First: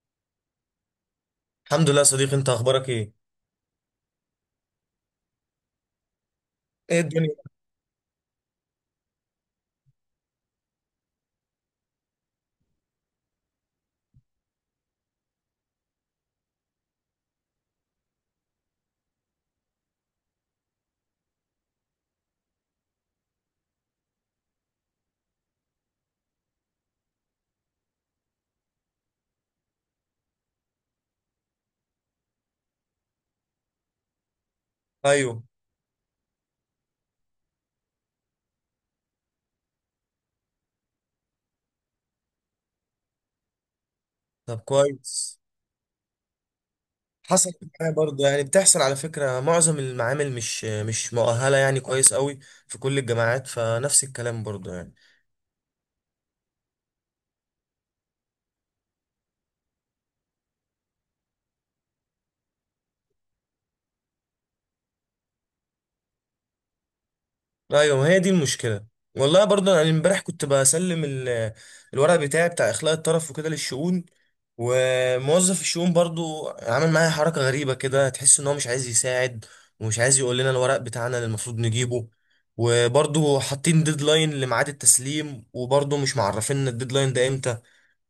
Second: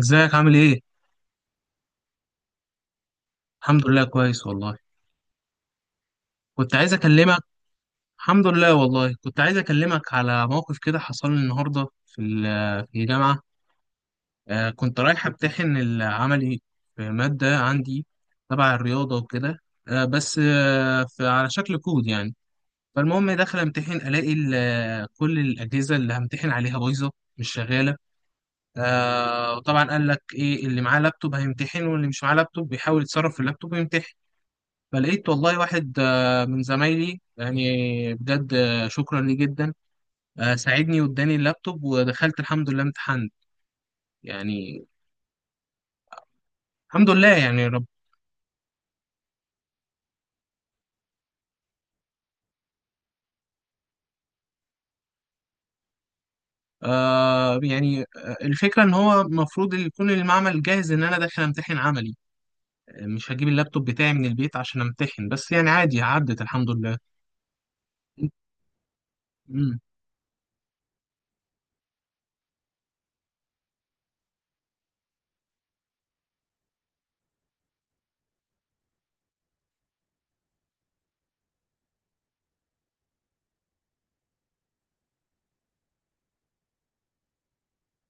ازيك عامل ايه؟ الحمد لله يا صديقي، انت اخبارك ايه؟ الحمد لله كويس والله. كنت عايز ايه الدنيا؟ اكلمك. الحمد لله والله، كنت عايز اكلمك على موقف كده حصل لي النهارده في في الجامعه. كنت رايح امتحن العملي في ماده عندي تبع الرياضه وكده. آه بس آه في على شكل كود يعني. فالمهم داخل امتحن الاقي كل الاجهزه اللي همتحن عليها بايظه، مش شغاله. وطبعا قال لك ايه، اللي معاه لابتوب هيمتحن، واللي مش معاه لابتوب بيحاول يتصرف في اللابتوب ويمتحن. فلقيت ايوه، والله واحد من زمايلي يعني، بجد، شكرا ليه جدا. ساعدني واداني اللابتوب ودخلت الحمد لله امتحنت طب يعني. كويس. الحمد لله حصلت يعني يا رب. معايا برضه، يعني بتحصل على فكرة معظم المعامل مش مؤهلة يعني كويس قوي في كل الجامعات، فنفس الكلام برضه يعني. الفكرة إن هو المفروض يكون المعمل جاهز إن أنا داخل أمتحن عملي. مش هجيب اللابتوب بتاعي من البيت عشان أمتحن، بس يعني عادي عدت الحمد لله. ايوه، ما هي دي المشكله. والله برضه مم. انا امبارح كنت بسلم الورق بتاعي بتاع اخلاء الطرف وكده للشؤون. وموظف الشؤون برضه عمل معايا حركه غريبه كده، تحس ان هو مش عايز يساعد ومش عايز يقول لنا الورق بتاعنا اللي المفروض نجيبه. وبرضه حاطين ديدلاين لميعاد التسليم وبرضه مش معرفين الديدلاين ده امتى.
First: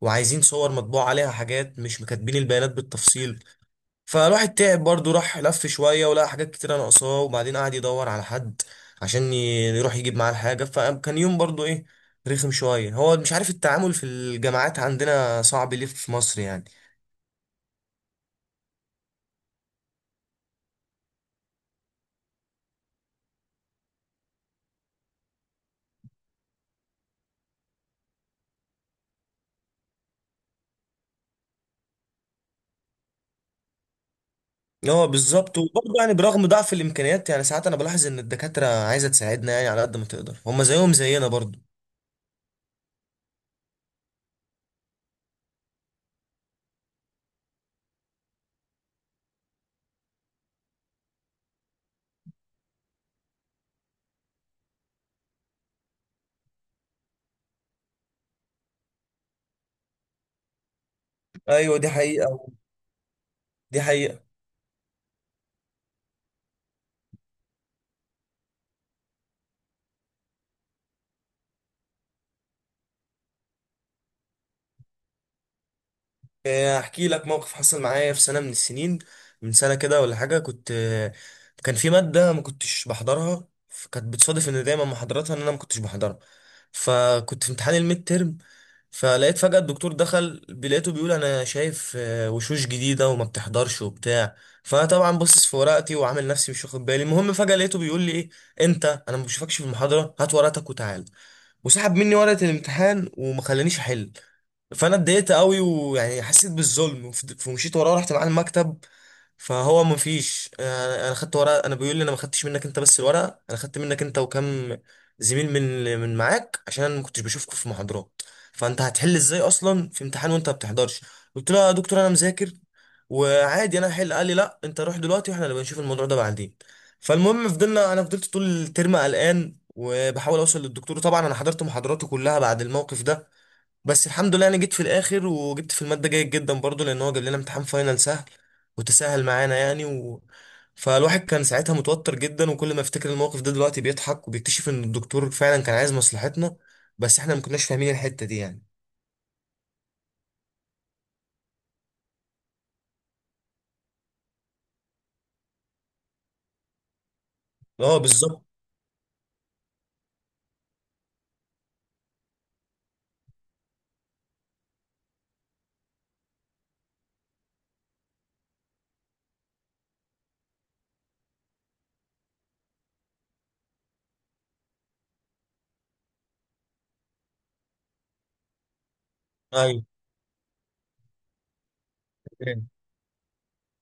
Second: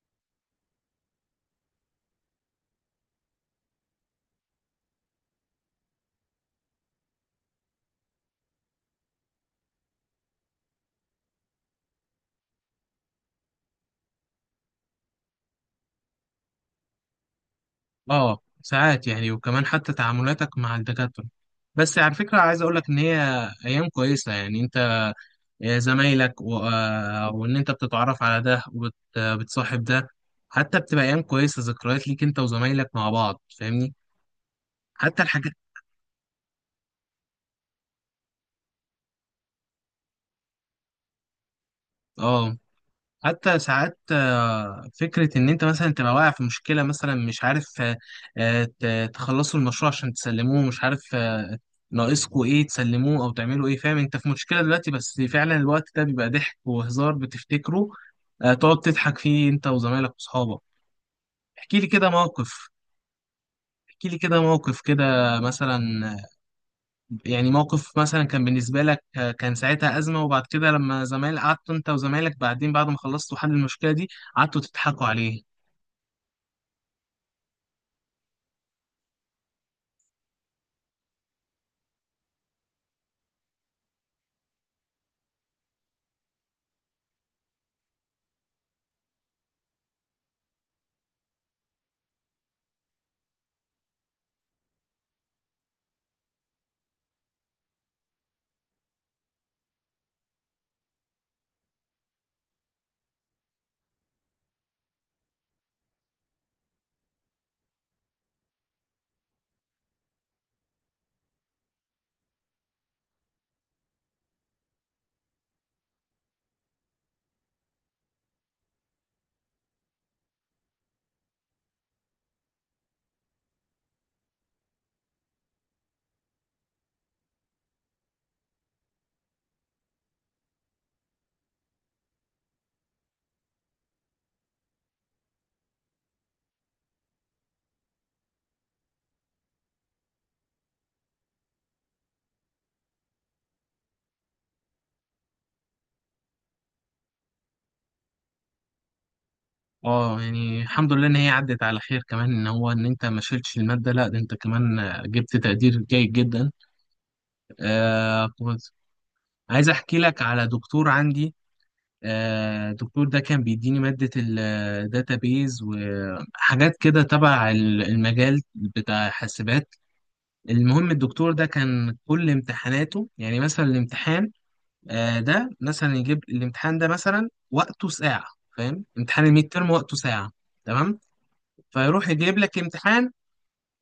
وعايزين صور مطبوع عليها حاجات مش مكاتبين البيانات بالتفصيل. فالواحد تعب برضه، راح لف شوية ولقى حاجات كتيرة ناقصاه، وبعدين قعد يدور على حد عشان يروح يجيب معاه الحاجة. فكان يوم برضه ايه، رخم شوية، هو مش عارف. التعامل في الجامعات عندنا صعب ليه في مصر يعني. اه ساعات يعني، وكمان حتى تعاملاتك مع الدكاترة. بس على فكرة عايز اقول لك ان هي ايام كويسة يعني، انت زمايلك و... آه، وان انت بتتعرف على ده وبتصاحب ده، حتى بتبقى ايام كويسه، ذكريات ليك انت وزمايلك مع بعض، فاهمني. اه حتى الحاجات، بالظبط. وبرضه يعني برغم ضعف الامكانيات، يعني ساعات انا بلاحظ ان الدكاترة عايزة تساعدنا يعني على قد ما تقدر، هما زيهم زينا برضه. اه، حتى ساعات، فكره ان انت مثلا تبقى واقع في مشكله، مثلا مش عارف، آه، آه، ت- تخلصوا المشروع عشان تسلموه، مش عارف ناقصكوا ايه تسلموه او تعملوا ايه، فاهم انت في مشكله دلوقتي، بس فعلا الوقت ده بيبقى ضحك وهزار بتفتكره، تقعد تضحك فيه انت وزمايلك واصحابك. ايوه احكي لي دي كده حقيقة. موقف. دي احكي لي حقيقة. كده موقف كده مثلا، يعني موقف مثلا كان بالنسبة لك، كان ساعتها أزمة، وبعد كده لما قعدت أنت وزمايلك بعدين بعد ما خلصتوا حل المشكلة دي، قعدتوا تضحكوا عليه. احكي لك موقف حصل معايا في سنه من السنين، من سنه كده ولا حاجه، كنت كان في ماده ما كنتش بحضرها، فكانت بتصادف ان دايما محاضراتها ان انا ما كنتش بحضرها. فكنت في امتحان الميد ترم. فلقيت فجاه الدكتور دخل، لقيته بيقول انا شايف وشوش جديده وما بتحضرش وبتاع. فطبعا باصص في ورقتي وعامل نفسي مش واخد بالي. المهم فجاه لقيته بيقول لي ايه انت، انا ما بشوفكش في المحاضره، هات ورقتك وتعال. وسحب مني ورقه الامتحان وما خلانيش احل. فانا اتضايقت قوي، ويعني حسيت بالظلم فمشيت وراه، رحت معاه المكتب. فهو مفيش أنا خدت ورقه، انا بيقول لي انا ما خدتش منك انت بس الورقه، انا خدت منك انت وكم زميل من معاك عشان انا ما كنتش بشوفكم في محاضرات. فانت هتحل ازاي اصلا في امتحان وانت ما بتحضرش؟ قلت له يا دكتور انا مذاكر وعادي انا هحل. قال لي لا انت روح دلوقتي واحنا نبقى نشوف الموضوع ده بعدين. فالمهم فضلنا، انا فضلت طول الترم قلقان وبحاول اوصل للدكتور. طبعا انا حضرت محاضراته كلها بعد الموقف ده. بس الحمد لله انا جيت في الاخر وجبت في الماده جيد جدا برضو، لان هو جاب لنا امتحان فاينل سهل وتسهل معانا يعني فالواحد كان ساعتها متوتر جدا، وكل ما افتكر الموقف ده دلوقتي بيضحك وبيكتشف ان الدكتور فعلا كان عايز مصلحتنا، بس احنا ما كناش فاهمين الحته دي يعني. اه يعني الحمد لله إن هي عدت على خير، كمان إن هو إن أنت ما شيلتش المادة، لا ده أنت كمان جبت تقدير جيد جدا. اه بالظبط. كنت عايز أحكي لك على دكتور عندي. الدكتور ده كان بيديني مادة الداتابيز وحاجات كده تبع المجال بتاع حاسبات. المهم الدكتور ده كان كل امتحاناته يعني، مثلا الامتحان ده مثلا، يجيب الامتحان ده مثلا وقته ساعة، فاهم، امتحان الميد ترم ايوه، وقته ساعة، تمام، فيروح يجيب لك امتحان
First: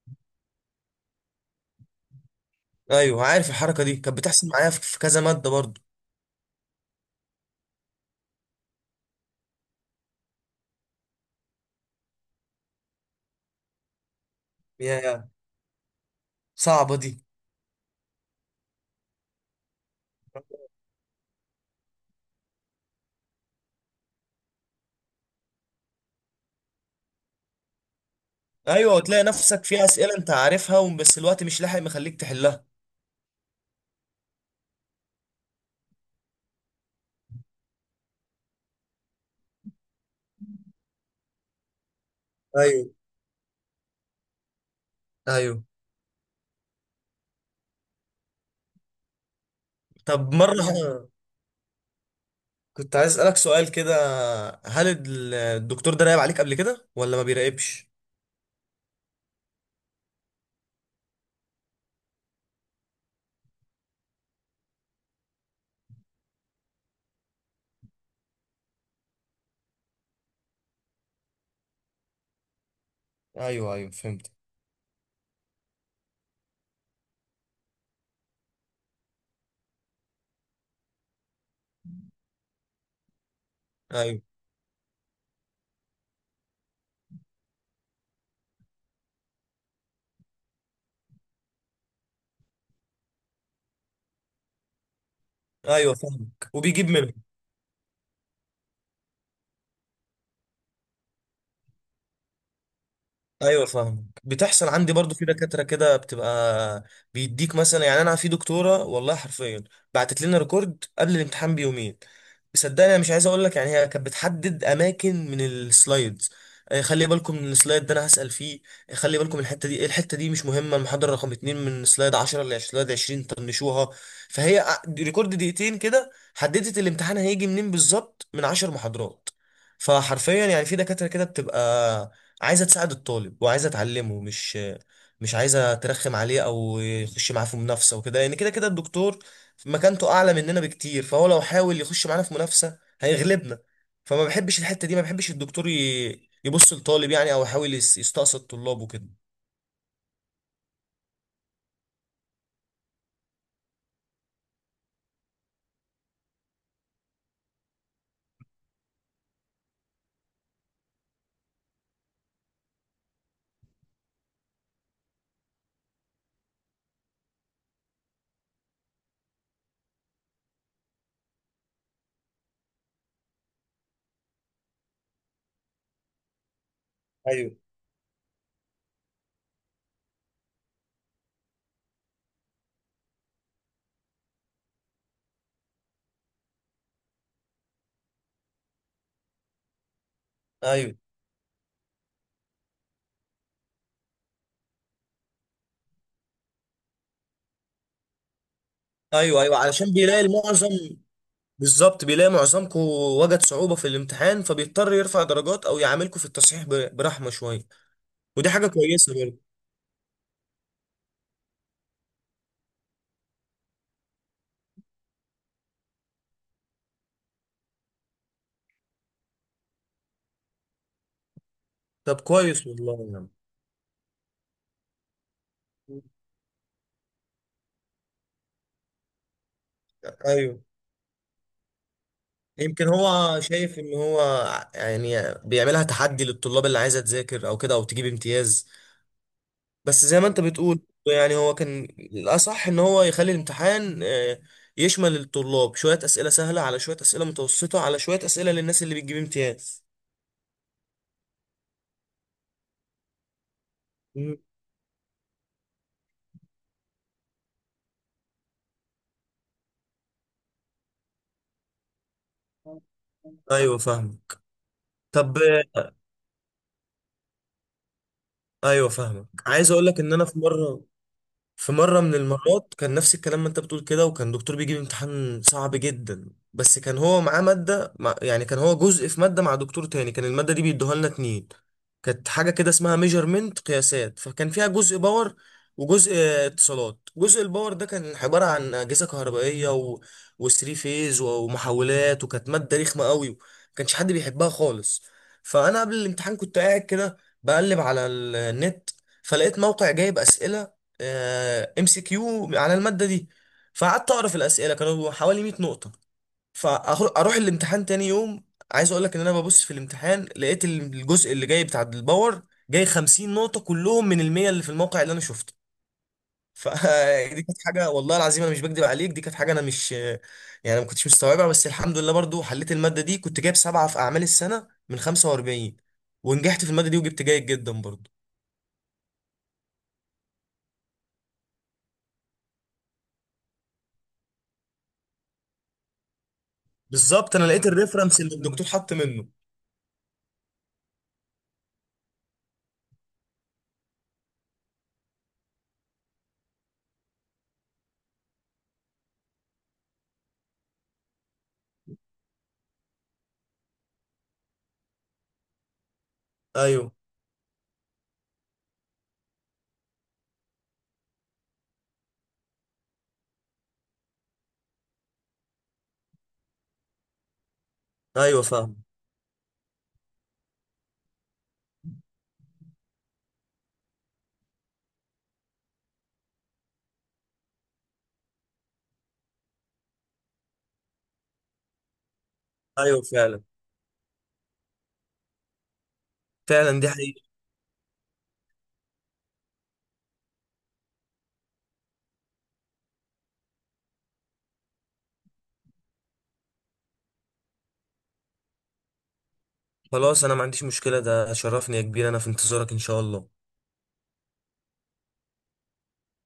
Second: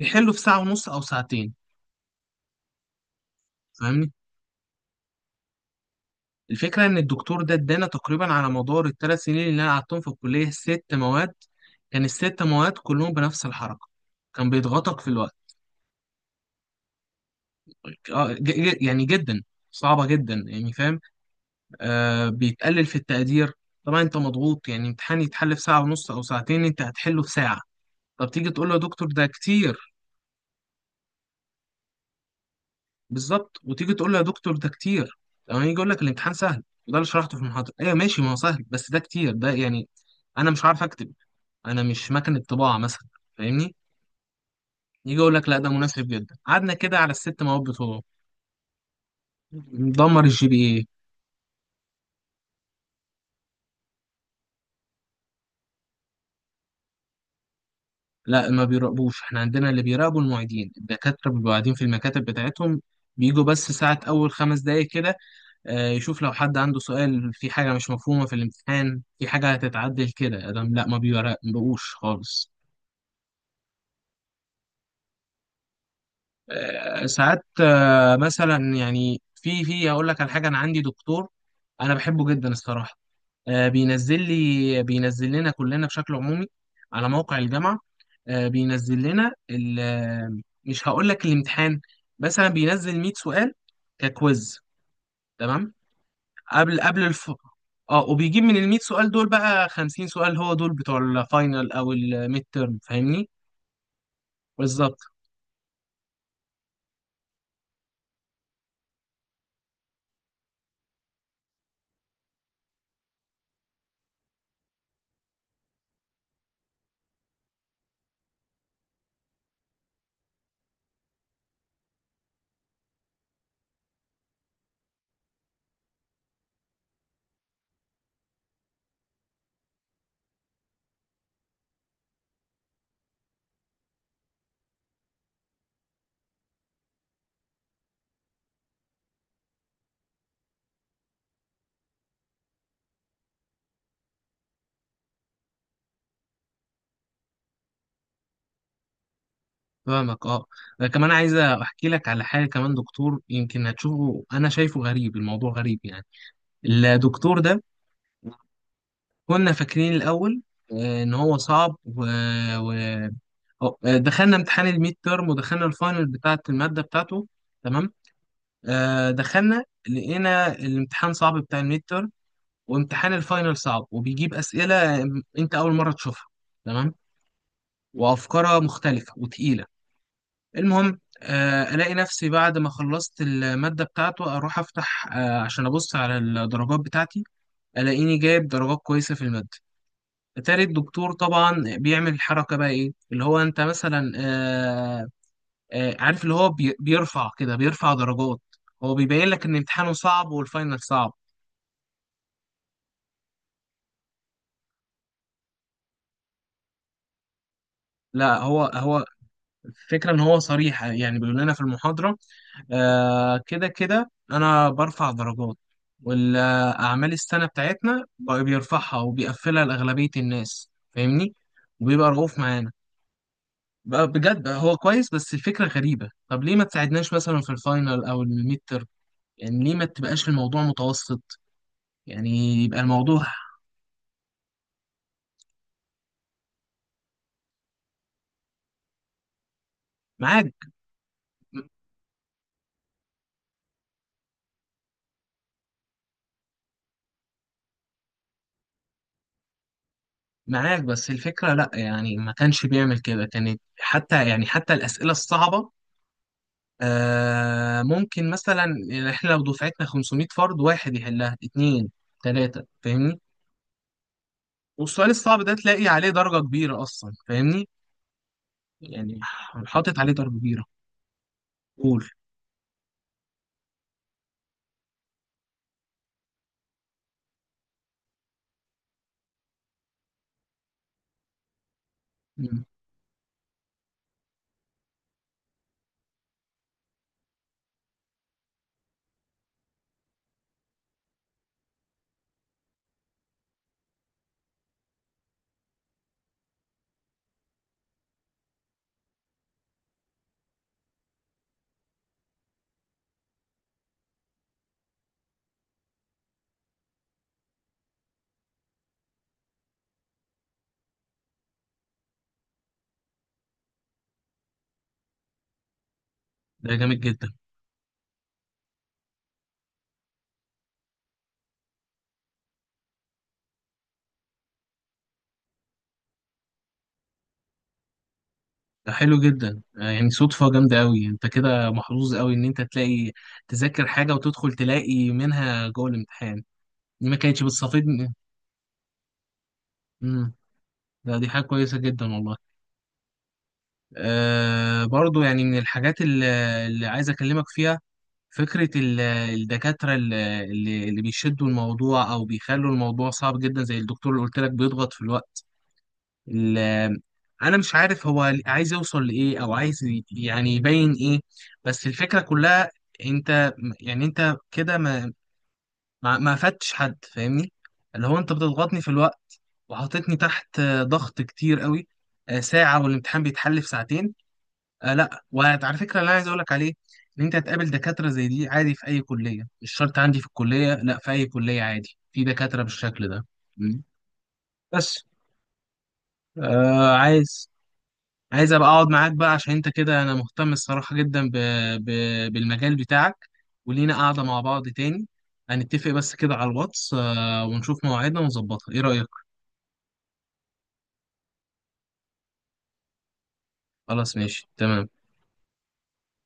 يحله في ساعة ونص أو ساعتين، ايوه عارف، الحركه دي فاهمني. كانت بتحصل معايا في كذا ماده برضو. الفكرة إن الدكتور ده ادانا تقريبا على مدار الثلاث سنين اللي أنا قعدتهم في الكلية ست مواد، كان الست مواد كلهم بنفس الحركة، كان بيضغطك في يا الوقت، صعبه دي. يعني جدا، صعبة جدا يعني فاهم. بيتقلل في التقدير، طبعا انت مضغوط يعني، امتحان يتحل في ساعة ونص او ساعتين انت هتحله في ساعة، طب تيجي تقول له يا ايوه، دكتور وتلاقي ده نفسك في كتير، اسئله انت عارفها بس الوقت مش لاحق مخليك تحلها. بالظبط، وتيجي تقول له يا دكتور ده كتير، لما يجي يقول لك الامتحان سهل وده اللي شرحته في المحاضرة، ايوه ماشي، ما هو سهل بس ده كتير ده يعني، انا مش عارف اكتب، انا مش مكنة طباعة ايوه مثلا، فاهمني. يجي يقول لك لا ايوه. ده مناسب جدا، قعدنا كده على الست مواد بتوعه ندمر طب الجي بي مره اي. كنت عايز اسالك سؤال كده، هل الدكتور ده راقب عليك قبل كده ولا ما بيراقبش؟ لا ما بيراقبوش، احنا عندنا اللي بيراقبوا المعيدين، الدكاترة بيبقوا قاعدين في المكاتب بتاعتهم، بيجوا بس ساعة أول خمس دقايق كده، يشوف لو حد عنده سؤال في حاجة مش مفهومة في الامتحان، في حاجة هتتعدل كده، أدم لا ما بيراقبوش خالص. ايوه ايوه فهمت. آه، ساعات آه، مثلا يعني في أقول لك على حاجة، أنا عندي دكتور أنا بحبه جدا الصراحة، ايوه بينزل لنا كلنا بشكل عمومي على موقع الجامعة، بينزل لنا مش هقول لك الامتحان، مثلا بينزل 100 سؤال ككويز، تمام، ايوه فاهمك، قبل وبيجيب قبل منه. الف، اه، وبيجيب من ال 100 سؤال دول بقى 50 سؤال، هو دول بتوع الفاينل او الميد تيرم، فاهمني. ايوه فاهمك، بتحصل عندي بالظبط. برضو. في دكاتره كده بتبقى بيديك مثلا، يعني انا في دكتوره والله حرفيا بعتت لنا ريكورد قبل الامتحان بيومين. صدقني انا مش عايز اقول لك، يعني هي كانت بتحدد اماكن من السلايدز، خلي بالكم من السلايد ده انا هسال فيه، خلي بالكم الحته دي، إيه، الحته دي مش مهمه، المحاضره رقم اتنين من سلايد 10 ل سلايد 20 طنشوها. فهي ريكورد دقيقتين كده، حددت الامتحان هيجي منين بالظبط من 10 محاضرات. فحرفيا يعني في دكاتره كده بتبقى عايزه تساعد الطالب وعايزه تعلمه، مش عايزه ترخم عليه او يخش معاه في منافسه وكده، لان كده كده الدكتور مكانته اعلى مننا بكتير، فهو لو حاول يخش معانا في منافسه هيغلبنا. فما بحبش الحته دي، ما بحبش الدكتور يبص للطالب يعني، او يحاول يستقصد طلابه كده. فاهمك اه. أنا كمان عايز احكي لك على حاجه كمان، دكتور يمكن هتشوفه انا شايفه غريب، الموضوع غريب يعني. الدكتور ده كنا فاكرين الأول إن هو صعب و... و... أو- آه، دخلنا امتحان الميد تيرم ودخلنا الفاينل بتاعة المادة بتاعته، تمام، دخلنا لقينا الامتحان صعب بتاع الميد تيرم، وامتحان الفاينل صعب وبيجيب أسئلة أنت أول مرة تشوفها، تمام، ايوه وأفكارها مختلفة وتقيلة. المهم ألاقي نفسي بعد ما خلصت المادة بتاعته أروح أفتح، عشان أبص على الدرجات بتاعتي، ألاقيني جايب درجات كويسة في المادة، تالت ايوه. دكتور طبعا بيعمل الحركة بقى، ايه اللي هو انت مثلا عارف اللي هو بيرفع كده، بيرفع درجات، هو بيبين ايوه لك ان ايوه علشان امتحانه بيلاقي صعب المعظم. والفاينل صعب. بالظبط، بيلاقي معظمكم وجد صعوبه في الامتحان فبيضطر يرفع درجات او يعاملكم في التصحيح برحمه شويه. لا ودي هو حاجه هو كويسه برضه. الفكرة ان هو صريح يعني، بيقول لنا في المحاضرة كده كده انا برفع درجات، والاعمال السنة بتاعتنا بقى بيرفعها وبيقفلها لأغلبية الناس، فاهمني، وبيبقى طب رؤوف كويس معانا، والله يا عم. بقى بجد بقى، هو كويس بس الفكرة غريبة، طب ليه ما تساعدناش مثلا في الفاينل او الميد، يعني ليه ما تبقاش الموضوع ايوه، متوسط يعني، يبقى يمكن الموضوع، هو شايف ان هو يعني بيعملها تحدي للطلاب اللي عايزه تذاكر او كده، او تجيب امتياز. بس زي ما انت معاك، بتقول، يعني هو كان الاصح ان هو يخلي الامتحان يشمل الطلاب شويه اسئله سهله على شويه اسئله متوسطه على شويه اسئله للناس اللي بتجيب امتياز. معاك، بس الفكرة لا، يعني ما كانش بيعمل كده، كانت حتى مم. يعني حتى الأسئلة الصعبة ممكن مثلا يعني، احنا لو دفعتنا 500 فرد واحد يحلها، اتنين تلاتة فاهمني، ايوه فاهمك. والسؤال طب الصعب ده تلاقي عليه درجة كبيرة أصلا، فاهمني ايوه يعني، فاهمك. عايز اقول حاطط لك عليه ان انا درجة في كبيرة. مره، في مرة قول. من المرات كان نفس الكلام ما انت بتقول كده، وكان دكتور بيجيب امتحان صعب جدا، بس كان هو معاه مادة مع يعني كان هو جزء في مادة مع دكتور تاني، كان المادة دي بيدوها لنا اتنين. كانت حاجة مم. كده اسمها ميجرمنت قياسات، فكان فيها جزء باور وجزء اتصالات. جزء الباور ده كان عبارة عن أجهزة كهربائية وثري فيز ومحولات، وكانت مادة رخمة قوي ما كانش حد بيحبها خالص. فأنا قبل الامتحان كنت قاعد كده بقلب على النت، فلقيت موقع جايب أسئلة MCQ على الماده دي، فقعدت اقرا في الاسئله كانوا حوالي 100 نقطه. فاروح الامتحان تاني يوم، عايز اقول لك ان انا ببص في الامتحان لقيت الجزء اللي جاي بتاع الباور جاي 50 نقطه كلهم من المية اللي في الموقع اللي انا شفته. ده جامد جدا. فدي كانت حاجه والله العظيم انا مش بكدب عليك، دي كانت حاجه انا مش يعني ما كنتش مستوعبها، بس الحمد لله برضو حليت الماده دي، كنت جايب سبعه في اعمال السنه من 45 ونجحت في الماده دي وجبت جيد جدا برضو. ده حلو جدا، يعني صدفة جامدة أوي، أنت كده محظوظ أوي إن أنت تلاقي تذاكر حاجة وتدخل تلاقي منها جوه الامتحان، دي ما بالظبط، كانتش انا لقيت بتصافدني. الريفرنس اللي الدكتور حط منه. امم ده دي حاجة كويسة جدا والله. أه برضو يعني، من الحاجات اللي عايز أكلمك فيها، فكرة الدكاترة اللي اللي بيشدوا الموضوع أو بيخلوا الموضوع صعب جدا، زي الدكتور اللي قلت لك بيضغط في الوقت، ال- ايوه انا مش عارف هو عايز يوصل لايه، او عايز يعني يبين ايه، بس الفكره كلها، انت، يعني انت كده ما فدتش حد فاهمني، اللي هو انت ايوه بتضغطني فاهم. في الوقت وحطيتني تحت ضغط كتير قوي، ساعه والامتحان بيتحل في ساعتين. لا وعلى فكره اللي انا عايز اقول لك عليه، ان انت هتقابل دكاتره زي دي عادي في اي كليه، مش شرط عندي في الكليه، لا، في اي كليه عادي في دكاتره ايوه بالشكل ده. فعلا. م. بس فعلا دي آه حقيقة. عايز عايز ابقى اقعد معاك بقى، عشان انت كده انا مهتم الصراحة جدا ب... ب... بالمجال بتاعك، ولينا قاعدة مع بعض تاني، هنتفق بس كده على الواتس، ونشوف مواعيدنا ونظبطها، ايه رأيك؟ خلاص، انا ما عنديش مشكلة، ده شرفني يا كبير، انا في انتظارك ان شاء الله. خلاص ماشي تمام.